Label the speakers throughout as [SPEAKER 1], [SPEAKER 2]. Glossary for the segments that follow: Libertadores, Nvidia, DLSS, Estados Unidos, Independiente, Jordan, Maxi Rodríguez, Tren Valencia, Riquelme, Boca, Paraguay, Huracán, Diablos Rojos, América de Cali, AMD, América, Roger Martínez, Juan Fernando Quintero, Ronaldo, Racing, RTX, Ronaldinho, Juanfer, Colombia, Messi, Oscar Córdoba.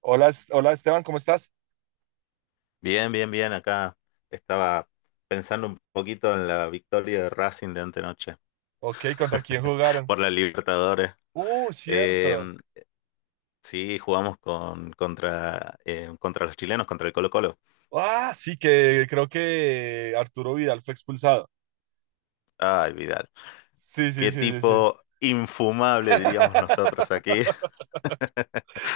[SPEAKER 1] Hola, hola Esteban, ¿cómo estás?
[SPEAKER 2] Bien, bien, bien. Acá estaba pensando un poquito en la victoria de Racing de antenoche
[SPEAKER 1] Ok, ¿contra quién jugaron?
[SPEAKER 2] por la Libertadores. Eh,
[SPEAKER 1] Cierto.
[SPEAKER 2] sí, jugamos contra los chilenos, contra el Colo-Colo.
[SPEAKER 1] Ah, sí, que creo que Arturo Vidal fue expulsado.
[SPEAKER 2] Ay, Vidal.
[SPEAKER 1] Sí, sí,
[SPEAKER 2] Qué
[SPEAKER 1] sí, sí, sí.
[SPEAKER 2] tipo infumable, diríamos nosotros aquí.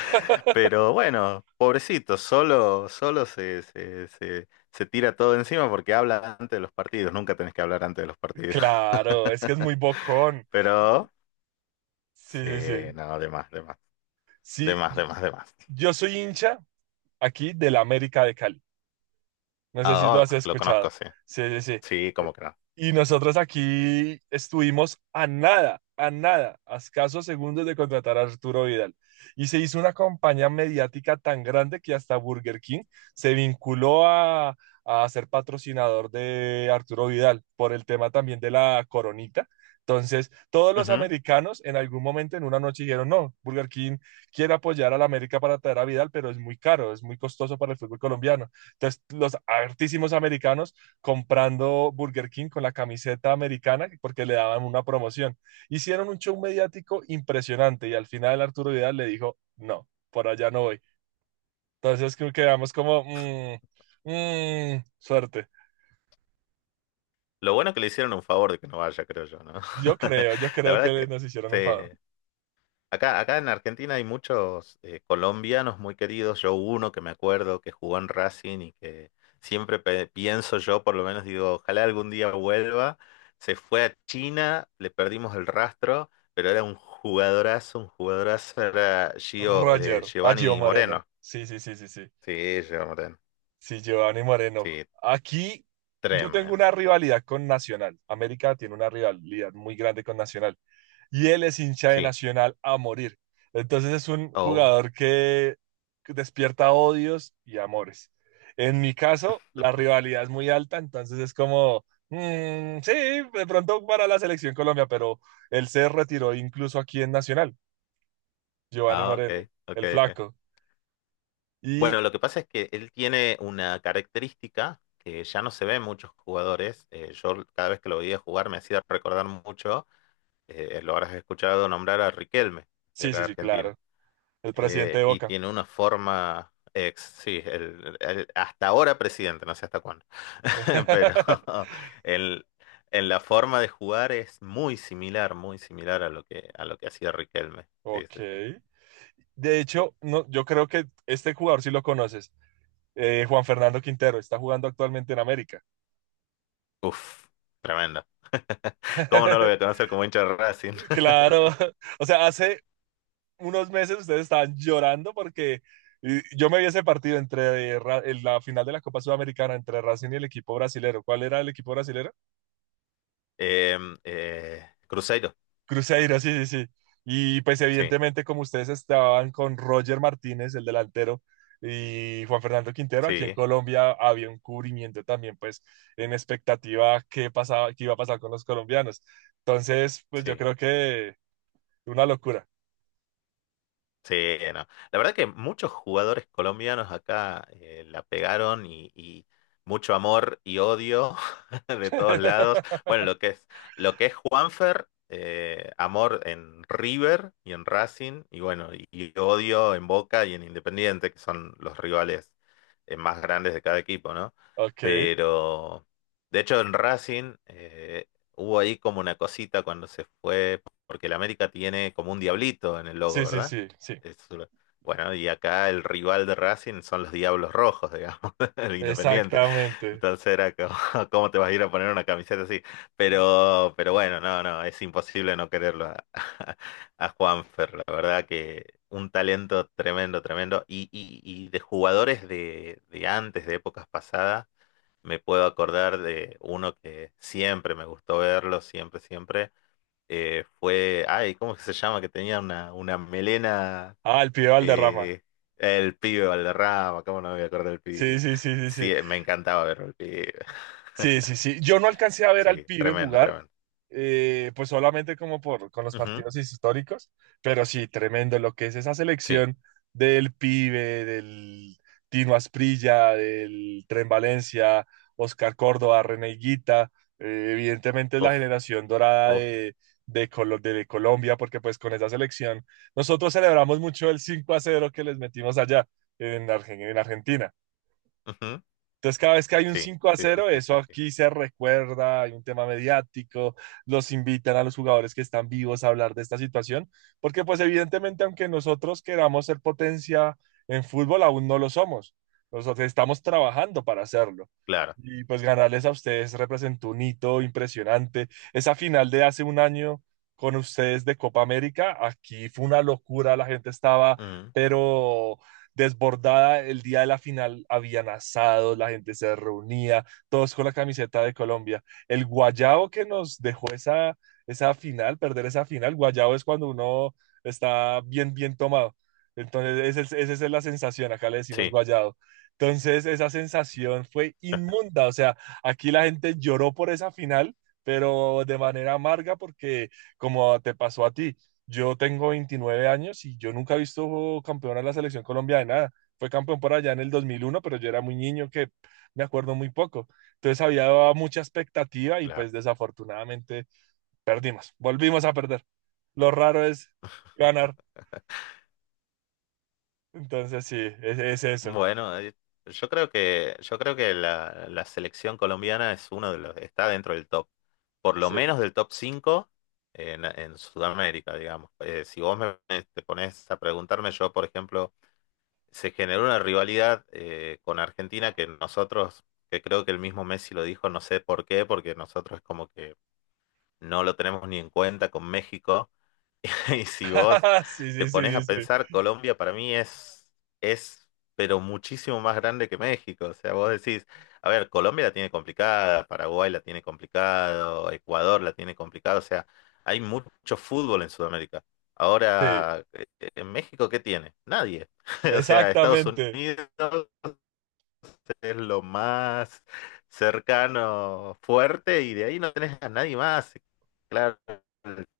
[SPEAKER 2] Pero bueno, pobrecito, solo se tira todo encima porque habla antes de los partidos. Nunca tenés que hablar antes de los partidos.
[SPEAKER 1] Claro, es que es muy bocón.
[SPEAKER 2] Pero
[SPEAKER 1] Sí,
[SPEAKER 2] sí,
[SPEAKER 1] sí, sí.
[SPEAKER 2] no, de más, de más, de
[SPEAKER 1] Sí,
[SPEAKER 2] más, de más, de más.
[SPEAKER 1] yo soy hincha aquí del América de Cali. No sé si lo
[SPEAKER 2] Ah,
[SPEAKER 1] has
[SPEAKER 2] oh, lo conozco,
[SPEAKER 1] escuchado.
[SPEAKER 2] sí.
[SPEAKER 1] Sí, sí,
[SPEAKER 2] Sí,
[SPEAKER 1] sí.
[SPEAKER 2] cómo que no.
[SPEAKER 1] Y nosotros aquí estuvimos a nada, a nada, a escasos segundos de contratar a Arturo Vidal. Y se hizo una campaña mediática tan grande que hasta Burger King se vinculó a ser patrocinador de Arturo Vidal por el tema también de la coronita. Entonces, todos los
[SPEAKER 2] Ujú.
[SPEAKER 1] americanos en algún momento en una noche dijeron, no, Burger King quiere apoyar a la América para traer a Vidal, pero es muy caro, es muy costoso para el fútbol colombiano. Entonces, los hartísimos americanos comprando Burger King con la camiseta americana porque le daban una promoción. Hicieron un show mediático impresionante y al final Arturo Vidal le dijo, no, por allá no voy. Entonces creo que quedamos como, suerte.
[SPEAKER 2] Lo bueno que le hicieron un favor de que no vaya, creo yo, ¿no?
[SPEAKER 1] Yo
[SPEAKER 2] La
[SPEAKER 1] creo
[SPEAKER 2] verdad
[SPEAKER 1] que
[SPEAKER 2] que
[SPEAKER 1] nos hicieron un favor.
[SPEAKER 2] sí. Acá en Argentina hay muchos colombianos muy queridos. Yo uno que me acuerdo que jugó en Racing y que siempre pienso yo, por lo menos digo, ojalá algún día vuelva. Se fue a China, le perdimos el rastro, pero era un jugadorazo, era
[SPEAKER 1] Roger, a Gio
[SPEAKER 2] Giovanni
[SPEAKER 1] Moreno.
[SPEAKER 2] Moreno.
[SPEAKER 1] Sí, sí, sí, sí, sí.
[SPEAKER 2] Sí, Jordan.
[SPEAKER 1] Sí, Giovanni Moreno.
[SPEAKER 2] Sí,
[SPEAKER 1] Aquí yo tengo
[SPEAKER 2] tremendo.
[SPEAKER 1] una rivalidad con Nacional. América tiene una rivalidad muy grande con Nacional. Y él es hincha de
[SPEAKER 2] Sí.
[SPEAKER 1] Nacional a morir. Entonces es un
[SPEAKER 2] Oh,
[SPEAKER 1] jugador que despierta odios y amores. En mi caso, la rivalidad es muy alta, entonces es como, mm, sí, de pronto para la selección Colombia, pero él se retiró incluso aquí en Nacional, Giovanni
[SPEAKER 2] ah,
[SPEAKER 1] Moreno,
[SPEAKER 2] ok, ok,
[SPEAKER 1] el
[SPEAKER 2] ok.
[SPEAKER 1] flaco. Y
[SPEAKER 2] Bueno, lo que pasa es que él tiene una característica que ya no se ve en muchos jugadores. Yo cada vez que lo veía jugar me hacía recordar mucho, lo habrás escuchado nombrar a Riquelme, de
[SPEAKER 1] sí,
[SPEAKER 2] acá de
[SPEAKER 1] sí, sí,
[SPEAKER 2] Argentina.
[SPEAKER 1] claro, el presidente de
[SPEAKER 2] Y
[SPEAKER 1] Boca.
[SPEAKER 2] tiene una forma sí, hasta ahora presidente, no sé hasta cuándo, pero el, en la forma de jugar es muy similar a a lo que hacía Riquelme. Sí,
[SPEAKER 1] Ok.
[SPEAKER 2] sí, sí.
[SPEAKER 1] De hecho, no, yo creo que este jugador sí lo conoces, Juan Fernando Quintero, está jugando actualmente en América.
[SPEAKER 2] Uf, tremendo. ¿Cómo no lo voy a conocer como hincha de Racing?
[SPEAKER 1] Claro, o sea, hace unos meses ustedes estaban llorando porque yo me vi ese partido entre en la final de la Copa Sudamericana entre Racing y el equipo brasilero. ¿Cuál era el equipo brasilero?
[SPEAKER 2] Cruzeiro,
[SPEAKER 1] Cruzeiro, sí, sí, sí. Y pues
[SPEAKER 2] sí,
[SPEAKER 1] evidentemente como ustedes estaban con Roger Martínez, el delantero, y Juan Fernando Quintero, aquí en
[SPEAKER 2] sí,
[SPEAKER 1] Colombia había un cubrimiento también, pues en expectativa qué pasaba, qué iba a pasar con los colombianos. Entonces, pues yo
[SPEAKER 2] sí.
[SPEAKER 1] creo que una locura.
[SPEAKER 2] Sí, no. La verdad que muchos jugadores colombianos acá la pegaron y mucho amor y odio de todos lados. Bueno, lo que es Juanfer, amor en River y en Racing, y bueno, y odio en Boca y en Independiente, que son los rivales más grandes de cada equipo, ¿no?
[SPEAKER 1] Ok.
[SPEAKER 2] Pero, de hecho, en Racing hubo ahí como una cosita cuando se fue, porque el América tiene como un diablito en el logo,
[SPEAKER 1] Sí, sí, sí, sí.
[SPEAKER 2] es Bueno, y acá el rival de Racing son los Diablos Rojos, digamos, el Independiente.
[SPEAKER 1] Exactamente.
[SPEAKER 2] Entonces era como, ¿cómo te vas a ir a poner una camiseta así? Pero bueno, no, no, es imposible no quererlo a Juanfer, la verdad que un talento tremendo, tremendo. Y de jugadores de antes, de épocas pasadas, me puedo acordar de uno que siempre me gustó verlo, siempre, siempre. Fue, ay, ¿cómo es que se llama? Que tenía una melena
[SPEAKER 1] Ah, el pibe Valderrama.
[SPEAKER 2] y el pibe Valderrama, cómo no me voy a acordar del
[SPEAKER 1] Sí,
[SPEAKER 2] pibe.
[SPEAKER 1] sí, sí, sí, sí.
[SPEAKER 2] Sí, me encantaba ver el pibe.
[SPEAKER 1] Sí, sí, sí. Yo no alcancé a ver al
[SPEAKER 2] Sí,
[SPEAKER 1] pibe
[SPEAKER 2] tremendo,
[SPEAKER 1] jugar,
[SPEAKER 2] tremendo.
[SPEAKER 1] pues solamente como por con los
[SPEAKER 2] Ujú,
[SPEAKER 1] partidos históricos, pero sí, tremendo lo que es esa
[SPEAKER 2] sí,
[SPEAKER 1] selección del pibe, del Tino Asprilla, del Tren Valencia, Oscar Córdoba, René Higuita, evidentemente es la
[SPEAKER 2] uf,
[SPEAKER 1] generación dorada
[SPEAKER 2] uf,
[SPEAKER 1] de, de Colombia, porque pues con esa selección nosotros celebramos mucho el 5 a cero que les metimos allá en en Argentina.
[SPEAKER 2] ujú,
[SPEAKER 1] Entonces, cada vez que hay un
[SPEAKER 2] sí,
[SPEAKER 1] 5 a
[SPEAKER 2] sí, sí,
[SPEAKER 1] cero
[SPEAKER 2] sí, sí,
[SPEAKER 1] eso
[SPEAKER 2] sí.
[SPEAKER 1] aquí se recuerda, hay un tema mediático, los invitan a los jugadores que están vivos a hablar de esta situación, porque pues evidentemente, aunque nosotros queramos ser potencia en fútbol, aún no lo somos. Nosotros estamos trabajando para hacerlo.
[SPEAKER 2] Claro.
[SPEAKER 1] Y pues ganarles a ustedes representó un hito impresionante. Esa final de hace un año con ustedes de Copa América, aquí fue una locura, la gente estaba,
[SPEAKER 2] Ujú,
[SPEAKER 1] pero desbordada el día de la final, habían asados, la gente se reunía, todos con la camiseta de Colombia. El guayabo que nos dejó esa final, perder esa final, guayabo es cuando uno está bien, bien tomado. Entonces, esa es la sensación, acá le decimos
[SPEAKER 2] sí,
[SPEAKER 1] guayado. Entonces, esa sensación fue inmunda, o sea, aquí la gente lloró por esa final, pero de manera amarga porque como te pasó a ti, yo tengo 29 años y yo nunca he visto campeón a la selección Colombia de nada. Fue campeón por allá en el 2001, pero yo era muy niño que me acuerdo muy poco. Entonces había mucha expectativa y
[SPEAKER 2] claro.
[SPEAKER 1] pues desafortunadamente perdimos, volvimos a perder. Lo raro es ganar. Entonces sí, es eso.
[SPEAKER 2] Bueno, yo creo que la selección colombiana es uno de los, está dentro del top, por lo
[SPEAKER 1] Sí.
[SPEAKER 2] menos del top 5 en, Sudamérica, digamos. Si te pones a preguntarme, yo, por ejemplo, se generó una rivalidad con Argentina que nosotros, que creo que el mismo Messi lo dijo, no sé por qué, porque nosotros es como que no lo tenemos ni en cuenta con México. Y si vos
[SPEAKER 1] Sí,
[SPEAKER 2] te
[SPEAKER 1] sí, sí,
[SPEAKER 2] pones
[SPEAKER 1] sí,
[SPEAKER 2] a
[SPEAKER 1] sí.
[SPEAKER 2] pensar, Colombia para mí es, pero muchísimo más grande que México. O sea, vos decís, a ver, Colombia la tiene complicada, Paraguay la tiene complicado, Ecuador la tiene complicado. O sea, hay mucho fútbol en Sudamérica.
[SPEAKER 1] Sí,
[SPEAKER 2] Ahora, ¿en México qué tiene? Nadie. O sea, Estados
[SPEAKER 1] exactamente.
[SPEAKER 2] Unidos es lo más cercano, fuerte, y de ahí no tenés a nadie más. Claro,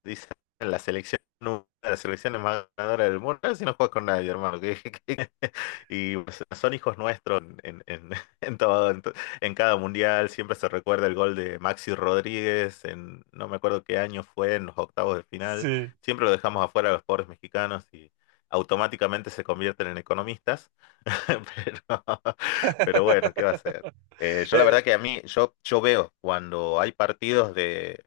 [SPEAKER 2] dicen la selección, una de las selecciones más ganadoras del mundo, si no juegas con nadie, hermano. Que- Y pues, son hijos nuestros en, en todo, en cada mundial. Siempre se recuerda el gol de Maxi Rodríguez, en, no me acuerdo qué año fue, en los octavos de final.
[SPEAKER 1] Sí.
[SPEAKER 2] Siempre lo dejamos afuera a los pobres mexicanos y automáticamente se convierten en economistas. Pero, pero bueno, ¿qué va a ser? Yo la
[SPEAKER 1] Eh,
[SPEAKER 2] verdad que a mí, yo veo cuando hay partidos de,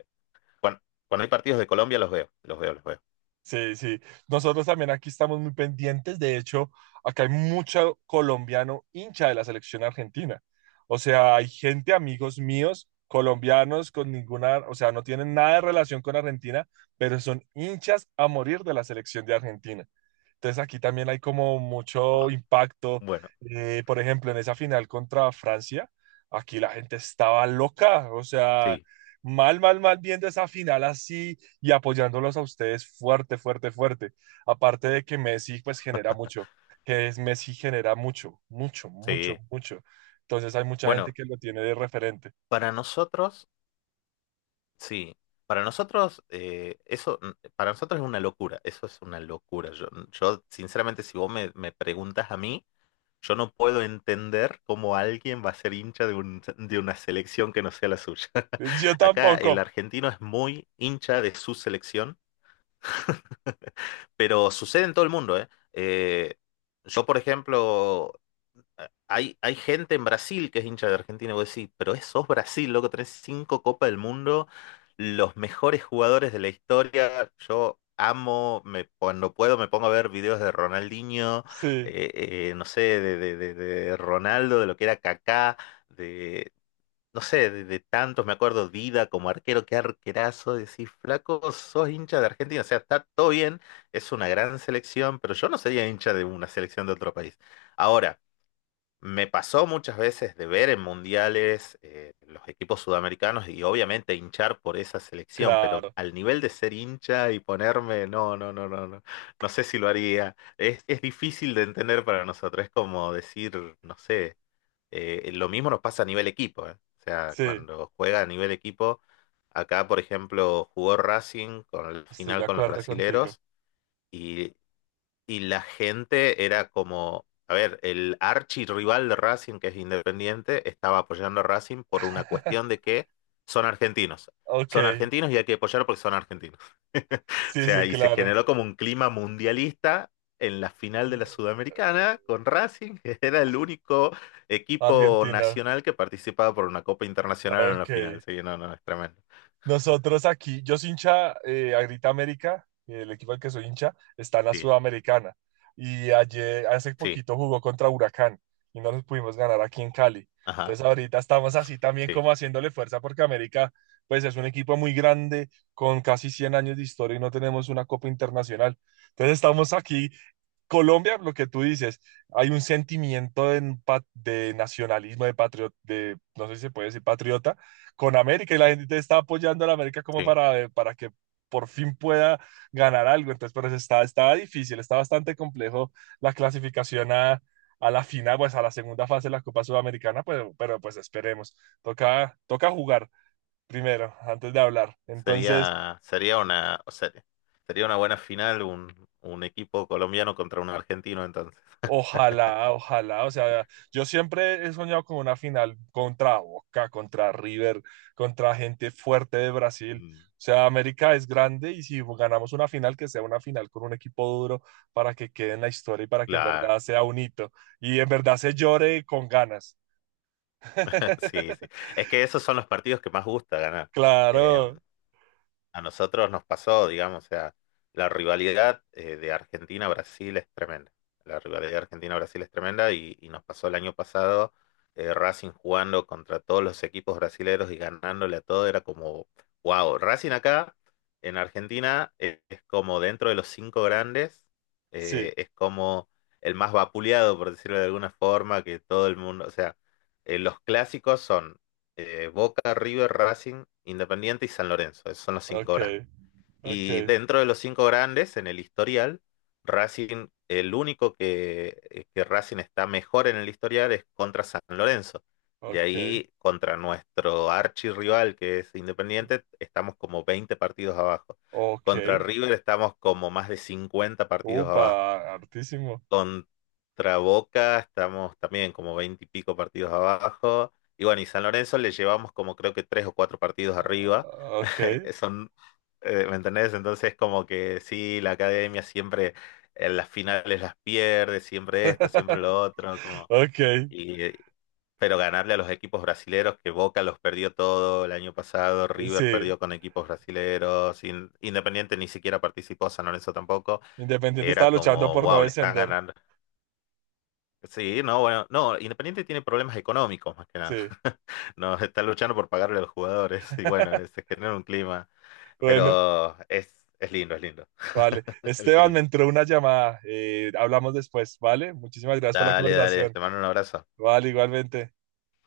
[SPEAKER 2] cuan- cuando, hay partidos de Colombia, los veo, los veo, los veo.
[SPEAKER 1] Sí, sí. Nosotros también aquí estamos muy pendientes. De hecho, acá hay mucho colombiano hincha de la selección argentina. O sea, hay gente, amigos míos, colombianos con ninguna, o sea, no tienen nada de relación con Argentina, pero son hinchas a morir de la selección de Argentina. Entonces aquí también hay como mucho
[SPEAKER 2] Buah,
[SPEAKER 1] impacto.
[SPEAKER 2] bueno,
[SPEAKER 1] Por ejemplo, en esa final contra Francia, aquí la gente estaba loca, o sea,
[SPEAKER 2] sí,
[SPEAKER 1] mal, mal, mal viendo esa final así y apoyándolos a ustedes fuerte, fuerte, fuerte. Aparte de que Messi pues genera mucho, que es Messi genera mucho, mucho, mucho,
[SPEAKER 2] sí.
[SPEAKER 1] mucho. Entonces hay mucha gente
[SPEAKER 2] Bueno,
[SPEAKER 1] que lo tiene de referente.
[SPEAKER 2] para nosotros, sí. Para nosotros, eso, mm, para nosotros es una locura, eso es una locura. Yo sinceramente, si me preguntas a mí, yo no puedo entender cómo alguien va a ser hincha de de una selección que no sea la suya.
[SPEAKER 1] Yo
[SPEAKER 2] Acá el
[SPEAKER 1] tampoco.
[SPEAKER 2] argentino es muy hincha de su selección. Pero sucede en todo el mundo, ¿eh? Eh, yo, por ejemplo, hay gente en Brasil que es hincha de Argentina, y vos decís, pero es, sos Brasil, loco, tenés cinco Copas del Mundo, los mejores jugadores de la historia. Yo amo, me, cuando puedo me pongo a ver videos de Ronaldinho,
[SPEAKER 1] Sí,
[SPEAKER 2] no sé, de Ronaldo, de lo que era Kaká, de no sé, de tantos, me acuerdo, Dida como arquero, qué arquerazo, decís, flaco, sos hincha de Argentina, o sea, está todo bien, es una gran selección, pero yo no sería hincha de una selección de otro país. Ahora, me pasó muchas veces de ver en mundiales los equipos sudamericanos y obviamente hinchar por esa selección, pero
[SPEAKER 1] claro.
[SPEAKER 2] al nivel de ser hincha y ponerme, no, no, no, no, no, no sé si lo haría. Es difícil de entender para nosotros, es como decir, no sé. Lo mismo nos pasa a nivel equipo, ¿eh? O sea,
[SPEAKER 1] Sí,
[SPEAKER 2] cuando juega a nivel equipo, acá, por ejemplo, jugó Racing con el
[SPEAKER 1] estoy
[SPEAKER 2] final
[SPEAKER 1] de
[SPEAKER 2] con los
[SPEAKER 1] acuerdo contigo.
[SPEAKER 2] brasileros y, y la gente era como, a ver, el archirrival de Racing, que es Independiente, estaba apoyando a Racing por una cuestión de que son argentinos.
[SPEAKER 1] Ok,
[SPEAKER 2] Son argentinos y hay que apoyar porque son argentinos. O
[SPEAKER 1] sí,
[SPEAKER 2] sea,
[SPEAKER 1] sí,
[SPEAKER 2] y se
[SPEAKER 1] claro.
[SPEAKER 2] generó como un clima mundialista en la final de la Sudamericana con Racing, que era el único equipo
[SPEAKER 1] Argentina.
[SPEAKER 2] nacional que participaba por una Copa
[SPEAKER 1] Ah,
[SPEAKER 2] Internacional en la
[SPEAKER 1] ok.
[SPEAKER 2] final. Sí, no, no, es tremendo.
[SPEAKER 1] Nosotros aquí, yo soy hincha a Grita América, el equipo al que soy hincha, está en la
[SPEAKER 2] Sí,
[SPEAKER 1] Sudamericana. Y ayer, hace
[SPEAKER 2] sí,
[SPEAKER 1] poquito jugó contra Huracán y no les pudimos ganar aquí en Cali.
[SPEAKER 2] ajá,
[SPEAKER 1] Entonces ahorita estamos así también
[SPEAKER 2] sí,
[SPEAKER 1] como haciéndole fuerza porque América, pues es un equipo muy grande con casi 100 años de historia y no tenemos una copa internacional. Entonces estamos aquí Colombia, lo que tú dices, hay un sentimiento de, de nacionalismo, de patriota, de, no sé si se puede decir patriota, con América y la gente está apoyando a la América como
[SPEAKER 2] sí.
[SPEAKER 1] para que por fin pueda ganar algo. Entonces, pero eso está, estaba difícil, está bastante complejo la clasificación a la final, pues a la segunda fase de la Copa Sudamericana, pues, pero pues esperemos. Toca, toca jugar primero, antes de hablar. Entonces...
[SPEAKER 2] Sería, sería una, o sea, sería una buena final un equipo colombiano contra un argentino entonces.
[SPEAKER 1] Ojalá, ojalá, o sea, yo siempre he soñado con una final contra Boca, contra River, contra gente fuerte de Brasil.
[SPEAKER 2] Mm,
[SPEAKER 1] O sea, América es grande y si ganamos una final, que sea una final con un equipo duro para que quede en la historia y para que en
[SPEAKER 2] claro,
[SPEAKER 1] verdad sea un hito y en verdad se llore con ganas.
[SPEAKER 2] sí, sí. Es que esos son los partidos que más gusta ganar. Eh,
[SPEAKER 1] Claro,
[SPEAKER 2] A nosotros nos pasó, digamos, o sea, la rivalidad de Argentina-Brasil es tremenda. La rivalidad de Argentina-Brasil es tremenda y nos pasó el año pasado Racing jugando contra todos los equipos brasileños y ganándole a todo, era como, wow, Racing acá en Argentina es, como dentro de los cinco grandes,
[SPEAKER 1] sí,
[SPEAKER 2] es como el más vapuleado, por decirlo de alguna forma, que todo el mundo, o sea, los clásicos son Boca, River, Racing, Independiente y San Lorenzo. Esos son los cinco
[SPEAKER 1] ok,
[SPEAKER 2] grandes.
[SPEAKER 1] ok,
[SPEAKER 2] Y dentro de los cinco grandes, en el historial, Racing, el único que Racing está mejor en el historial es contra San Lorenzo. De
[SPEAKER 1] ok,
[SPEAKER 2] ahí, contra nuestro archirrival, que es Independiente, estamos como 20 partidos abajo.
[SPEAKER 1] ok.
[SPEAKER 2] Contra River estamos como más de 50 partidos
[SPEAKER 1] Upa,
[SPEAKER 2] abajo.
[SPEAKER 1] hartísimo.
[SPEAKER 2] Contra Boca estamos también como 20 y pico partidos abajo. Y bueno, y San Lorenzo le llevamos como creo que tres o cuatro partidos arriba.
[SPEAKER 1] Ah, ok,
[SPEAKER 2] Son, ¿me entendés? Entonces como que sí, la academia siempre en las finales las pierde, siempre esto, siempre lo otro, como,
[SPEAKER 1] ok,
[SPEAKER 2] y, pero ganarle a los equipos brasileros, que Boca los perdió todo el año pasado, River
[SPEAKER 1] sí.
[SPEAKER 2] perdió con equipos brasileros, Independiente ni siquiera participó, San Lorenzo tampoco,
[SPEAKER 1] Independiente estaba
[SPEAKER 2] era
[SPEAKER 1] luchando
[SPEAKER 2] como,
[SPEAKER 1] por no
[SPEAKER 2] wow, le están
[SPEAKER 1] descender.
[SPEAKER 2] ganando. Sí, no, bueno, no, Independiente tiene problemas económicos más que nada.
[SPEAKER 1] Sí.
[SPEAKER 2] No, está luchando por pagarle a los jugadores y bueno, se genera un clima,
[SPEAKER 1] Bueno,
[SPEAKER 2] pero es lindo
[SPEAKER 1] vale.
[SPEAKER 2] el
[SPEAKER 1] Esteban, me
[SPEAKER 2] clima.
[SPEAKER 1] entró una llamada. Hablamos después, ¿vale? Muchísimas gracias por la
[SPEAKER 2] Dale, dale,
[SPEAKER 1] conversación.
[SPEAKER 2] te mando un abrazo.
[SPEAKER 1] Vale, igualmente.